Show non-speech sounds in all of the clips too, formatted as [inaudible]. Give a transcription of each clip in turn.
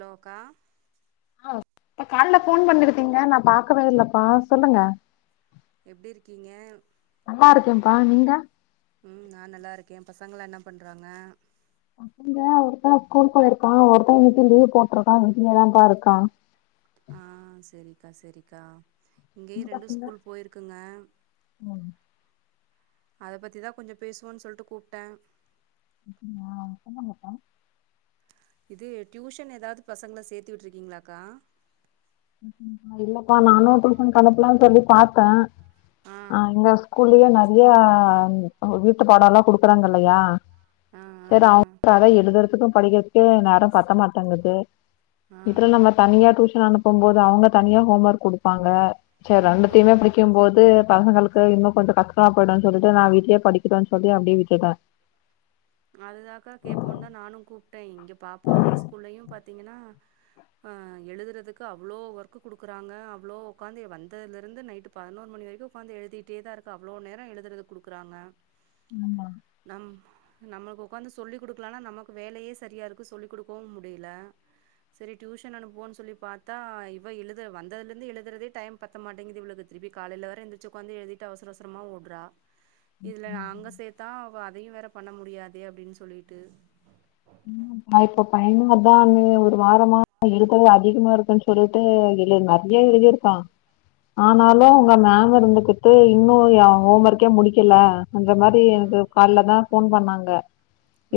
லோகா ஆஹ் இப்ப கால்ல போன் பண்ணிருந்தீங்க நா பாக்கவே இல்லபா சொல்லுங்க எப்டி இருக்கீங்க நல்லா இருக்கேப்பா நீங்க உம் நான் நல்லா இருக்கே பசங்கல என்ன பண்றாங்க யா ஒருத்தவ ஸ்கூல் போயிருக்க ஒருத்தவ இன்னைக்கு லீவ் போட்டிருக்கா வீட்லே தா இருக்கான் ஆஹ் செரி ஆ செரிக்கா இங்கேயு உங்க ரெண்டு பசங்க ஸ்கூல் போயிருகுங்க அத பத்திதா கொஞ்ச பேசுவோன்னு சொல்லிட்டு கூப்பிட்டேன் ஆமாப்ப இது டியூஷன் ஏதாவது பசங்கள சேத்து விட்டு இருக்கீங்களா கா இல்லப்பா நானு டுசோன் னுப்புலானு சொல்லி பாத்த ஆ ஆஹ் னுவ ஸ்கூல் [unintelligible] நறியா ம் அ வீட்டு பாடோ எல்லா குடுக்குறாங்க இல்லையா ஆ ஆ செரி [inaudible] அத எழுதறதுக்கு படிக்கறதுக்கே நேரம் பத்த மாட்டங்குது ஆ ஆ இதர நம்ம தனியா டூஸ் ரி அனுப் போம்போது அவுங்க தனியா ஹோம் ஒர்க் குடுப்பாங்க சர் ரண்டுத்தையுமே ம் பிடிக்கும்போது பசங்களுக்கு இன்னு கொஞ்சோ கஷ்டமா போயிடுன்‌ சொல்லிட்டு நா வீட்லியே படிக்றா சொல்லி அப்டியே விட்டுட்டே அதுதாக்கா கேப்போன் தா நானு கூப்ட்டே இங்கப் பாப்பா ஸ்கூல்லயு பாத்தீங்கனா அஹ் எழுதுறதுக்கு அவ்ளோ ஒர்க்கு குடுக்குறாங்க அவ்ளோ உக்காந்தி வந்ததுல இருந்து நைட்டு பதினோரு மணி வரைக்கு உக்காந்து எழுதிட்டே தா இருக்கா அவ்ளோ நேரோ எழுதுறது குடுக்குறாங்க [unintelligible] நம்மளுக்கு உக்காந்து சொல்லிக் குடுக்கலானா நமக்கு வேலயே சரியாருக்கு சொல்லிக் குடுக்கவும் முடியில செரி டியூஷன் அனுப்புவோன் சொல்லி பாத்தா இவ எழுத வந்ததுலிந்து எழுதறதே டைம் பத்த மாட்டிங்கிது இவுளுது திருப்பி காலைல வேற எந்திரிச்சி உக்காந்து எழுதிட்டு அவசர அவசரமா ஓட்றா இதுல நா அங்க சேத்தா அவ அதையு வேற பண்ண முடியாதே அப்டின் சொல்லீட்டு [inaudible] நா இப்ப பையனு அத்தா அண்ணி ஒரு வாரமா எழுதறது அதிகமா இருக்குன் சொல்லிட்டு எழு நறிய எழுதிருக்கா ஆனாலு ம் அவுங்க மேம் இருந்துகிட்டு இன்னு ஏ ஹோம் ஒர்க்கே முடிக்கல அந்த மாரி ம் எனக்கு ம் கால்ல தா ஃபோன் பண்ணாங் ங்க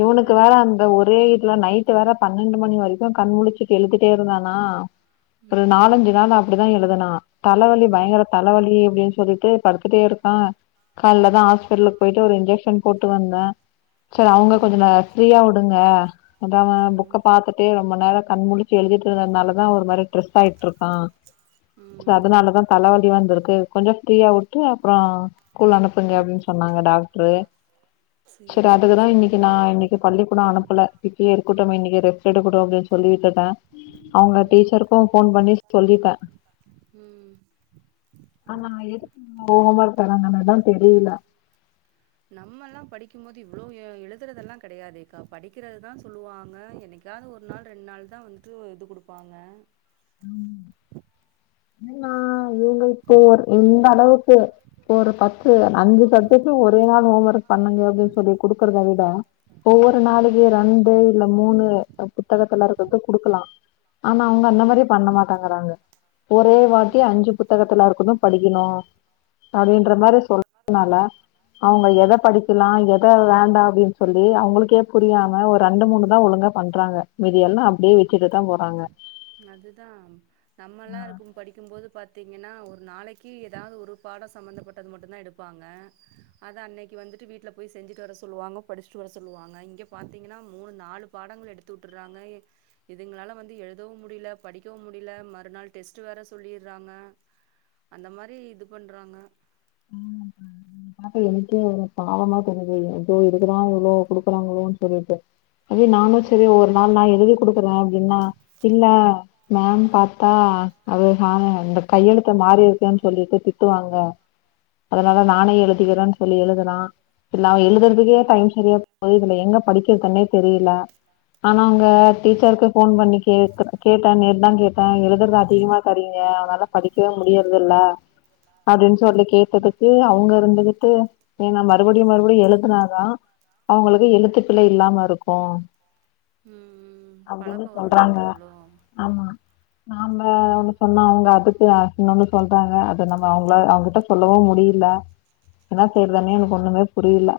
இவனுக்கு வேற அந் வீட்ல நைட் வேற பன்னெண்டு மணி வரைக்கு கண் முழுச்சுட்டு எழுதிட்டே இருந்தானா ம் ஒரு ம் நாலஞ்சு நாளு அப்டிதா எழுதுனா தலைவலி ம் பயங்கர தலைவலி அப்டின் சொல்லிட்டு படுத்துட்டே இருக்கா கால்லதா ஹாஸ்பிட்லுக் போயிட்டு ஒரு இன்ஜெக்ஷன் போட்டு வந்தே சேர் அவுங்க கொஞ்சோ ம் ந ஃப்ரீயா உ ங்க அது அவ ம் புக்க பாத்துட்டே ம்ப நேரோ கண்முழுச்சு எழுதிட்டு இருந்ததுனாலதா ஒருமாரி ட்ரெஸ் ஆயிட்ருக்கா ச்ச ம் அதனாலதா தலைவலி வந்திருக்கு கொஞ்சோ ஃப்ரீயா விட்டு அப்றோ கூல் அனுப்புங்க அப்டின் சொன்னாங்க டாக்ட்ரு சேரி செரி சேரி அதுக்குதா சேரி இன்னிக்கு நா இன்னிக்கு பள்ளி அனுப்பல இப்டியே இருக்கட்டுமே இன்னிக்கி ரெஸ்ட் எட் இருக்கட்டு அப்டின் சொல்லி விட்டுட்டே அவுங்க ம் டீச்சருக்கூ ஃபோன் பண்ணி சொல்லிட்டே ம் ஆனா எதுக் [inaudible] ஹோம்ஒர்க் தராங்கனுதா தெரில நம்ம எல்லா படிக்கு போது இவ்ளோ எழுதுறதெல்லா கெடையாதேக்கா படிக்கிறதுதா சொல்லுவாங்க என்னைக்காவது ஒரு நாள் ரெண்டு நாள் தா வந்துட்டு இது குடுப்பாங்க நா இவங்க இப்போ ஒர் இந்த அளவுக்கு ஒரு பக்கு க்கு அஞ்சு சப்ஜட்டு ஒரே நாள் ஹோம் ஒர்க் பண்ணுங்க அப்டின்னு சொல்லி குடுக்கறதே விட் டா ஒவ்வொரு ம் நாளுலியே ரெண்டு இல்ல மூணு புத்தகத்துல இருக்கிறது குடுக்கலா ஆனா அவங்க அந்த ம் மாரி விடமாட்டாங்கறாங்க ஒரே ம் வாட்டி ம் அஞ்சு புத்தகத்தல்ல இருக்கது படிக்கணு ம் அப்டின்ற மாரி சொல்றதுனால அவங்க எத படிக்கலா எத வேண்டா அப்படின்னு சொல்லி அவங்களுக்கே புரியாம ஒரு ரெண்டு மூணுதா ஒழுங்க பண்றாங்க மீதியல்லா அப்டியே விட்டுட்டு தா போறாங்க நம் நம்மல்லா ஆ இருக்கு படிக்கும்போது பாத்தீங்கன்னா ஒரு நாளைக்கு ஏதாவது ஒரு பாடோ சம்மந்தப்பட்டது மட்டு தா எடுப்பாங்க அதை அன்னைக்கு வந்துட்டு வீட்டில் போய் செஞ்சுட்டு வர சொல்லுவாங்க படிச்சுட்டு வர சொல்லுவாங்க இங்கே பாத்தீங்கன்னா மூணு நாலு பாடங்கள் எடுத்து உட்டுறாங்க இதுங்களா வந்து எழுதவு முடியல படிக்கவு முடியல மறுநாள் டெஸ்ட் வேற சொல்லிறாங்க அந்த மாரி இது பண்றாங்க பாத்த என்கே பாவமா தெரியுது ஐயோ எதுக்கு தா இவ்ளோ குடுக்குறாங்களோனு சொல்லிட்டு அதே நானு சரி ம் ஒரு நாள் நா எழுதி குடுக் குறோ அப்படின்னா இல்ல மேம் பாத்தா அது [unintelligible] இந்த கையெழுத்த மாறி இருக்கேனு சொல்லிட்டு திட்டுவாங்க அதனால நானே எழு கிறோ சொல்லி எழுதுறா இல்ல எழுதுறதுக்கே டைம் சரியா போயிருது இதுல எங்க படிக்க வெக்கர்னே தெரியில ஆனா அவங்க டீச்சர்க்கு ஃபோன் பண்ணி கே கேட்டே நேத் தா கேட்டே எழுதுறது அதிகமா தரிங்க அதனால படிக்கவே முடியறதில்ல அப்படின் சொல்லி கேட்டதுக்கு அவங்க இருந் [unintelligible] ஏனா மறுபடியு மறுபடியு எழுத்துனாதா அவங்களுக்கு எழுத்துக்பிழ இல்லாம இருக்கு ம் ம் அப்படினு பழக்கம் வரும்ன்னு சொல்றாங்க சொல்றாங்களோ ஆமா நாம ம் ஒண்ணு சொன்னா அவங்க அதுக் [unintelligible] என்னமோ சொல்றாங்க அத நம்ம அவங்கள அவங்ககிட்ட சொல்லவு முடியல என்ன செய்யறதுனே எனக் ம் ஒண்ணுமே புரியல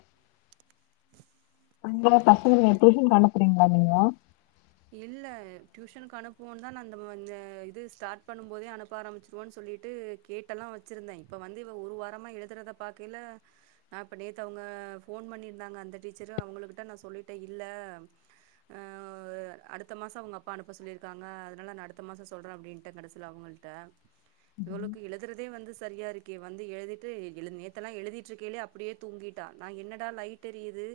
அங்க பசங்கல டியூஷன்க்கு அனுப்புறிங்களா நீங்க இல்ல டியூஷனுக்கு அனுப்புவோனு தா நா இந்த இது ஸ்டார்ட் பண்ணும் போதே அனுப்ப ஆரம்பிச்சிருவோன் சொல்லிட்டு கேட்டல்லா வச்சிருந்தேன் இப்ப வந்து இவ ஒரு வாரமா எழுதுறத பாக்கைல நா இப்ப நேத்தவங்க ஃபோன் பண்ணிருந்தாங்க அந்த டீச்சரு அவங்களுகிட்ட நா சொல்லிட்டே இல்ல ஆ அடுத்த மாசோ அவங்க அப்பா அனுப்ப சொல்லியிருக்காங்க அதனால நான் அடுத்த மாசோ சொல்றே அப்டின்ட்டே கடைசில அவங்கள்ட இவளுக்கு எழுதுறதே வந்து சரியா இருக்க வந்து எழுதிட்டு எழு நேத்தெல்லா எழுதிட்டுருக்கைலே அப்படியே தூங்கிட்டா நா என்னடா லைட எரியுது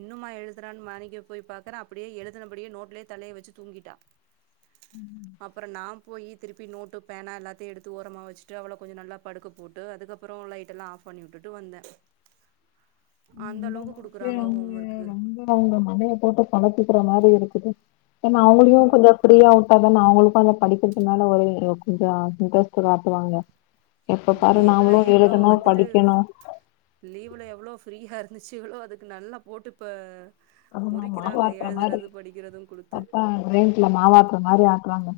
இன்னும்மா எழுதுறான்னு மாணிக்க போய் பாக்கறே அப்படியே எழுதுனபடியே நோட்லே தலைய வச்சு தூங்கிட்டா அப்புற நா போய் திருப்பி நோட்டு பேனா எல்லாத்தையு எடுத்து ஓரமாக வச்சுட்டு அவ்வள கொஞ்சோ நல்லா படுக்க போட்டு அதுக்கப்புற லைட்டெல்லா ஆஃப் பண்ணி உட்டுட்டு வந்தே அந்த இந்த அளவுக்கு [unintelligible] குடுக்குறாங்க ஹோம் அவங்க ஒர்க்கு ரொம்ப அவங்க மண்டைய போட்டு குழப் பிற மாரி இருக்குது ஏனா அவங்களையு ம் கொஞ்சோ ஃப்ரீயாவுட்டாதான அவங்களு உக்காந்து படிக்கிறதுனால ஒரு கொஞ்சோ இன்ட்ரெஸ்ட் காட்டுவாங்க எப்ப இந்த பாரு லீவு்ல நாமளு எவ்ளோ எழுதணு வந்துட்டு படிக்கணு லீவு்ல எவ்ளோ ஃப்ரீயா இருந் துச்சு எவ்வளோ அதுக்கு நல்லா போட்டு இப்ப ஆமா முறிக்கிறாங்க மாவக்குற மாதிரி எழுதுறது படிக்கிறதும் குடுத்து அப்பா ரேண்ட்ல மாவக்குற மாதிரி ஆ இருக்ராங்க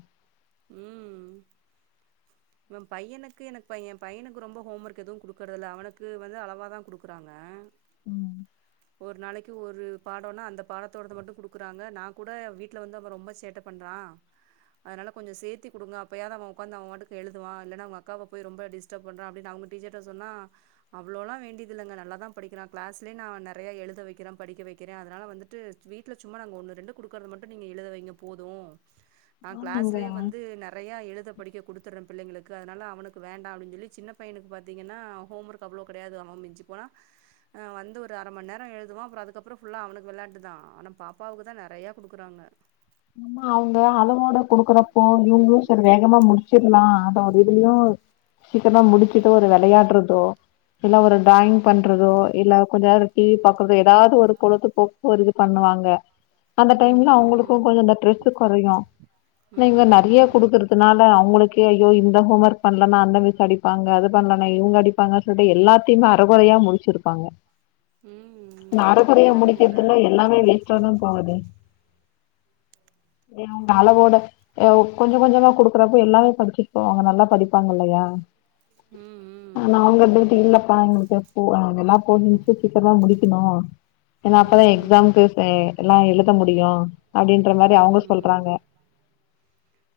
உம் பையனுக்கு எனக்கு பையன் பையனுக்கு ரொம்ப ஹோம் ஒர்க் எதுவும் கொடுக்குறத இல் அவனுக்கு வந்து அளவா தான் கொடுக்குறாங்க உம் ஒரு நாளைக்கு ஒரு பாடம்னா அந்த பாடத்தோடத மட்டும் கொடுக்குறாங்க நா கூட வீட்டில் வந்து நம் ரொம்ப சேட்டை பண்ணுறான் அதனால் கொஞ்சம் சேர்த்தி கொடுங்க அப்பயாவ அவன் உக்காந்து அவன்வாட்டுக்கு எழுதுவான் இல்லன்னா அவுங்க அக்காவ போய் ரொம்ப டிஸ்டர்ப் பன்றா அப்டினு அவுங்க டீச்சர்ட சொன்னா அவ்ளோலாம் வேண்டியதில்லங்க நல்ல தான் படிக்கிறான் கிளஸ்லே நா நெறைய எழுத வக்கிறே படிக்க வக்கிறே அதனால வந்துட்டு வீட்டில் சும்மா நாங்க ஒன்னு ரெண்டு கொடுக்கறத மட்டும் நீங்க எழுத வைங்க போதும் ஆஹ் கிளாஸ் ஆமாங்க லயே வந்து நெறைய எழுத படிக்க கொடுத்துறே பிள்ளைங்களுக்கு அதனால அவனுக்கு வேண்டாம் அப்டின்னு சொல்லி சின்ன பையனுக்கு பாத்தீங்கன்னா ஹோம் ஒர்க் அவ்வளோ கிடையாது அவன் மிஞ்சு போனாஹ் வந்து ஒரு அரை மணி நேரம் எழுதுவான் அப்புறம் அதுக்கப்புறம் ஃபுல்லா அவனுக்கு விளையாட்டுதான் ஆனா பாப்பாவுக்கு தான் நெறைய கொடுக்குறாங்க ஆம்மா அவங்க அளவோட கொடுக்குறப்போ இவங்களும் சரி வேகமா முடிச்சிரலாம் அதோ ஒரு இதுலயும் சீக்கிரமா முடிச்சுட்டு ஒரு விளையாடுறதோ இல்ல ஒரு டிராயிங் பண்றதோ இல்ல கொஞ்சம் நேர டிவி பாக்குறதோ ஏதாவது ஒரு பொழுத்து போக்கு ஒரு இது பண்ணுவாங்க அந்த ம் டைம்ல அவுங்களுக்கு ம் கொஞ்சம் ஸ்ட்ரெஸ் குறையும்ன ம் இங்க நெறைய கொடுக்கறதுனால அவங்களுக்கு கே ஐயோ இந்த ஹோம் ஒர்க் பண்ணலன்னா அந்த மிஸ் அடிப்பாங்க அது பண்ணலனா இவுங்க அடிப்பாங்கன்னு சொல்லிட்டு எல்லாத்தையுமே அறக்கொரையா முடிச்சிருப்பாங்க ம் ம் ம் ம் நாரக்குறையா அப்டிதா போல முடிக்கிறதுல எல்லாமே வேஸ்டாதான் போவுது ஏங்க உங் அளவோட அ கொஞ்சம் கொஞ்சமா குடுக்குறப்ப எல்லாமே படிச்சட்போவாங்க நல்லா படிப்பாங்க இல்லையா ம் ம் ஆனா அவுங்க டியூட்டி இல்ல ப்ப அவங்களுக்கு போ அதல்லாம் போஷன்ஸ் சீக்கிரமா முடிக்கணும் ஏன்னா அப்பதான் ம் ம் எக்ஸாம்க்கு எல்லாம் எழுத முடியும் உம்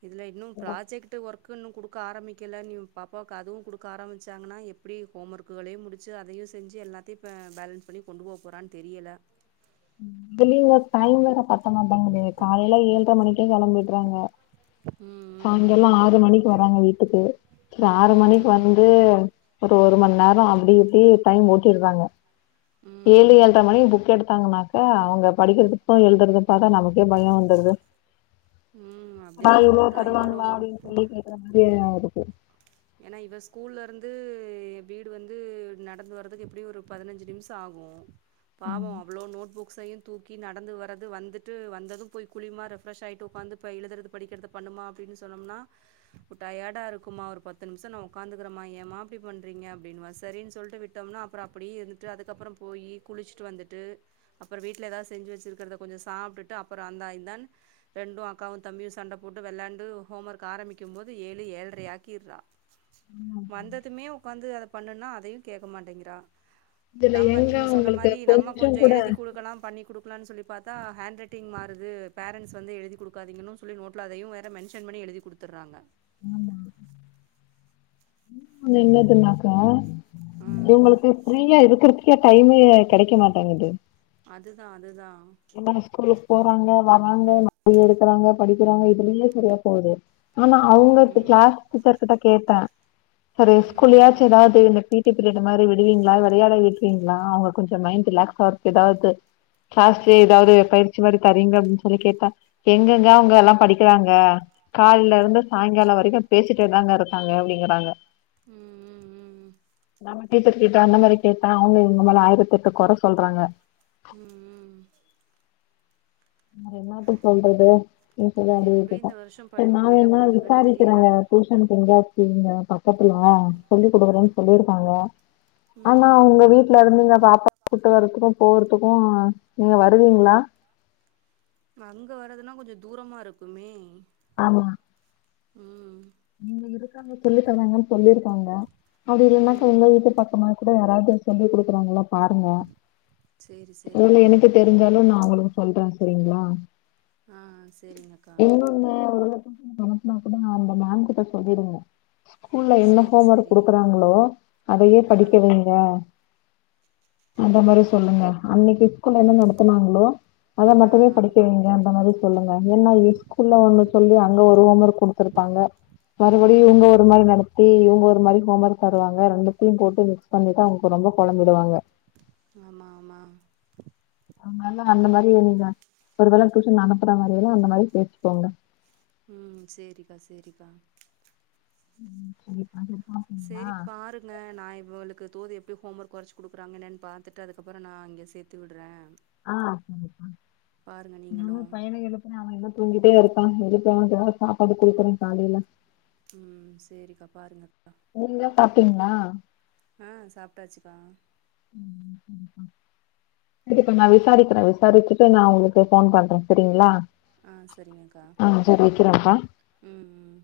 இதுல இன்னும் ப்ராஜெக்ட் ஒர்க்க இன்னும் குடுக்க ஆரம்பி க்கல நீ உன் பாப்பாவுக்கு அதுவும் குடுக்க ஆரம்பிச்சாங்கன்னா எப்டி ஹோம் ஒர்க்ககளையும் முடிச்சு அதையும் செஞ்சு எல்லாத்தையும் பே பேலன்ஸ் பண்ணி கொண்டு போக போறான்னு தெரியல ம் இதுலயும்ங்க டைம் வேற பத் த்த மாட்டேங்குது காலையில ஏழரை மணிக் கே கிளம்பிடுறாங்க ம் ம் ம் சாய்ங்கல்லம் ஆறு மணிக்கு வராங்க வீட்டுக்கு சரி ஆறு மணிக்கு ம் வந்து ஒரு ஒரு மணி நேரம் அப்டி இப்டி டைம் ஓட்டிடுறாங்க ஏழு ம் ம் ஏழ்ரை மணிக்கு புக்கெடுத் தாங்கனாக் கா அவுங்க படிக்கிறதுக்கும் எழுதுறதும் பாத்தா நமக்கே பயம் வந்துருது ம் அப்டிதா அதான் இவ்வளோ பண்றா இவளு தருவாங்களா அப்டின்னு சொல்லி கேக்குற மாதிரி இருக்கு ஏன்னா இவ ஸ்கூல்ல இருந்து வீடு வந்து நடந்து வர்துக்கு எப்டியும் ஒரு பதினஞ்சு நிமிசம் ஆகும் பாவம் அவ்ளோ நோட்புக் புக்சயும் தூக்கி நடந்து வர்ரது வந்துட்டு வந்ததும் போய் குளிமா ரெஃப்ரெஷ் ஆகிட்டு உட்காந்து ப எழுதுறது படிக்கிறது பண்ணுமா அப்படின்னு சொன்னம்னா டயர்டா இருக்குமா ஒரு பத் த்து நிமிசொ நா உக்காந்துக்கரமா ஏமா இப்டி பண்ணுறீங்க அப்படின்னுவா சரின்னு சொல்ட்டு விட்டோம்னா அப்புறம் அப்படியே இருந்துட்டு அதுக்கப்புறம் போய் குளிச்சுட்டு வந்துட்டு அப்புறம் வீட்டில் எதாவது செஞ்சு வெச்சிருக்கிறத கொஞ்சோ சாப்பிட்டுட்டு அப்புறம் அந்தா இந்தானு ரெண்டூ அக்காவும் தம்பியும் சண்ட போட்டு விளாண்டு ஹோம் ஒர்க் ஆரம்பிக்கும் போது ஏழு ஏழரையாக்கிர்றா வந்ததுமே உக்காந்து அத பண்ணுனா அதையு கேட்க மாட்டேங்கிறா இதுல நம்ம எங்க நீங்க சொன்ன உங்களுக்கு மாரி நம்ம கொஞ்சோ கூட எழுதி குடுக்கலா பண்ணி குடுக்கலானு சொல்லி பாத்தா ஹேண்ட் ரைட்டிங் மாறுது பேரன்ட்ஸ் வந்து எழுதி குடுக்காதிங்கனும் சொல்லி நோட்ல அதையும் வேற மென்ஷன் பண்ணி எழுதி குடுத்தர்றாங்க ஆமா ன்னு என்னதுனாக்கா ஆ இவங்களுக்கு ஃப்ரீயா இருக்கிறதுக்கே டைமே கிடைக்க மாட்டங்குது அதுதா அதுதா என்னா ஸ்கூ போறாங்க வராங்க [unintelligible] எடுக்கறாங்க படிக்கிறாங்க இதுலயே சரியா போது ஆமா ம் அவங்கத்து ம் கிளாஸ் டீச்சர்கிட்ட கேட்ட சரு ஸ்கூல்லயாச்சு ம் எதாவது இல்லாட்டி ஃப்ரீ ப்ரீடு மாரி விடுவீங்ளா விளையாட விடுரீங்களா அவுங்க கொஞ்சோ மைண்ட் ரிலாக்ஸ் ஆவ்ருக்கு எதாவது சேர் எதாவது பயிற்சி மாரி தர்ரீங்க அப்படின்னு சொல்லி கேட்டா எங்கெங்க அவுங்க எல்லா படிக்கறாங்க ம் காலைல ம் இருந்து சாயங்காலோ வரைக்கு பேசிட்டு இப்படியே தாங்க இருக்காங்க அப்படிங்கிறாங்க ம் ம் ம் நம டீச்சர் கிட்ட அந்த மாரி கேட்டா அவுங்க இவங்க மேல ஆயிரத்தெட்டு குற சொல்றாங்க உம் உம் வேற என்னத்த சொல்றது எப்டி இந்த [unintelligible] வருஷோ சரி படிப்பு நா முடிக்க வேனா போதுகன்னு தெரியல விசாரிக்கிறங்க டியூஷன்க்கு எங்காச் சேரிங்க பக் கத்துல சொல்லி குடுக்கறன்னு சொல்லிருக்காங்க ஆனா ம் அவுங்க வீட்ல இருந்து பாப்பா கூட்டு வரதுக்கும் போறதுக்கும் நீங்க வருவீங்களா அங்க வரறதுன்னா கொஞ்சோ தூரமா இருக்குமே ஆமா உம் இங்க இருக்காங்க சொல்லித் தராங்கன்னு சொல்லிருக்காங்க அப்படி இல்லைனா ம் சொல்லுங்க ம் வீட்டு பக்கமா கூட யாராவது சொல்லி குடுக்ககறாங்களா பாருங்க சேரி சேரி இல்ல எனக்கு தெரிஞ்சாலு நா உங்களுக்கு சொல்றேன் சரிங்களா ஆ சேரிங்கக்கா இன்னொன்னு ஒரு கொஞ்சோ இங்க அனுப்புனா கூட அந்த மேம் கிட்ட சொல்லிருங்க ஸ்கூல்ல என்ன சேரி ஹோம் ஒர்க் சேரி குடுக்குறாங்ளோ அதையே ஆ படிக்க வைங்க அந்த மாரி சொல்லுங்க அன்னைக்கு ஸ்கூல்ல என்ன நடத்துனாங்ளோ அத ஆ மட்டுமே ஆ படிக்க வைங்க அந்த மாதிரி சொல்லுங்க ஏன்னா ஸ்க்கூல்ல ஒண்ணு சொல்லி அங்க ஒரு ஹோமர்க் குடுத்துருக்காங்க ம் மறுபடி இவங்க ம் ஒரு மாதிரி நடத்தி இவங்க ஒரு மாதிரி ஹோமர்க் தருவாங்க ரெண்டுத்தையும் போட்டு மிக்ஸ் பண்ணித்தா அவங்க ரொம்ப குழம்பிடுவாங்க ஆமா ஆமா அவங்கலா அந்த மாதிரி நீங்க ஒரு வேள டியூஷன் அனுப்புற மாதிர எல்லாம் அந்த மாதிரி பேசி கொங்க உம் சரிக்கா சரிக்கா உம் சரி பாப்பீங்களா சரி பாருங்க நா இவளுக்கு தோதிப்படி ஹோம் ஒர்க் வரைச்ச கொடுறங்கன்னு பாத்துகிட்டு நான்ங்கே சேர்த்து விடுறே ஆஹ் பாருங்க நீங்களு நானும் பையன எழுப்புன அவன் இன்னு தூங்கி அப்பா இருக்கான் எதுப்ப [unintelligible] சாப்பாடு குடுக்குறேன் காலையில உம் சரிக்கா பாருங்க நீங்க சாப்டீங்களா ஆஹ் சாப்பிட்டாச்சுக்கா சரிப்பா நா விசாரிக்றே விசாரிச்சுட்டு நா உங்களுக்கு போன் பண்றே செரிங்ளா ஆஹ் சரிங்கக்கா ம்ம்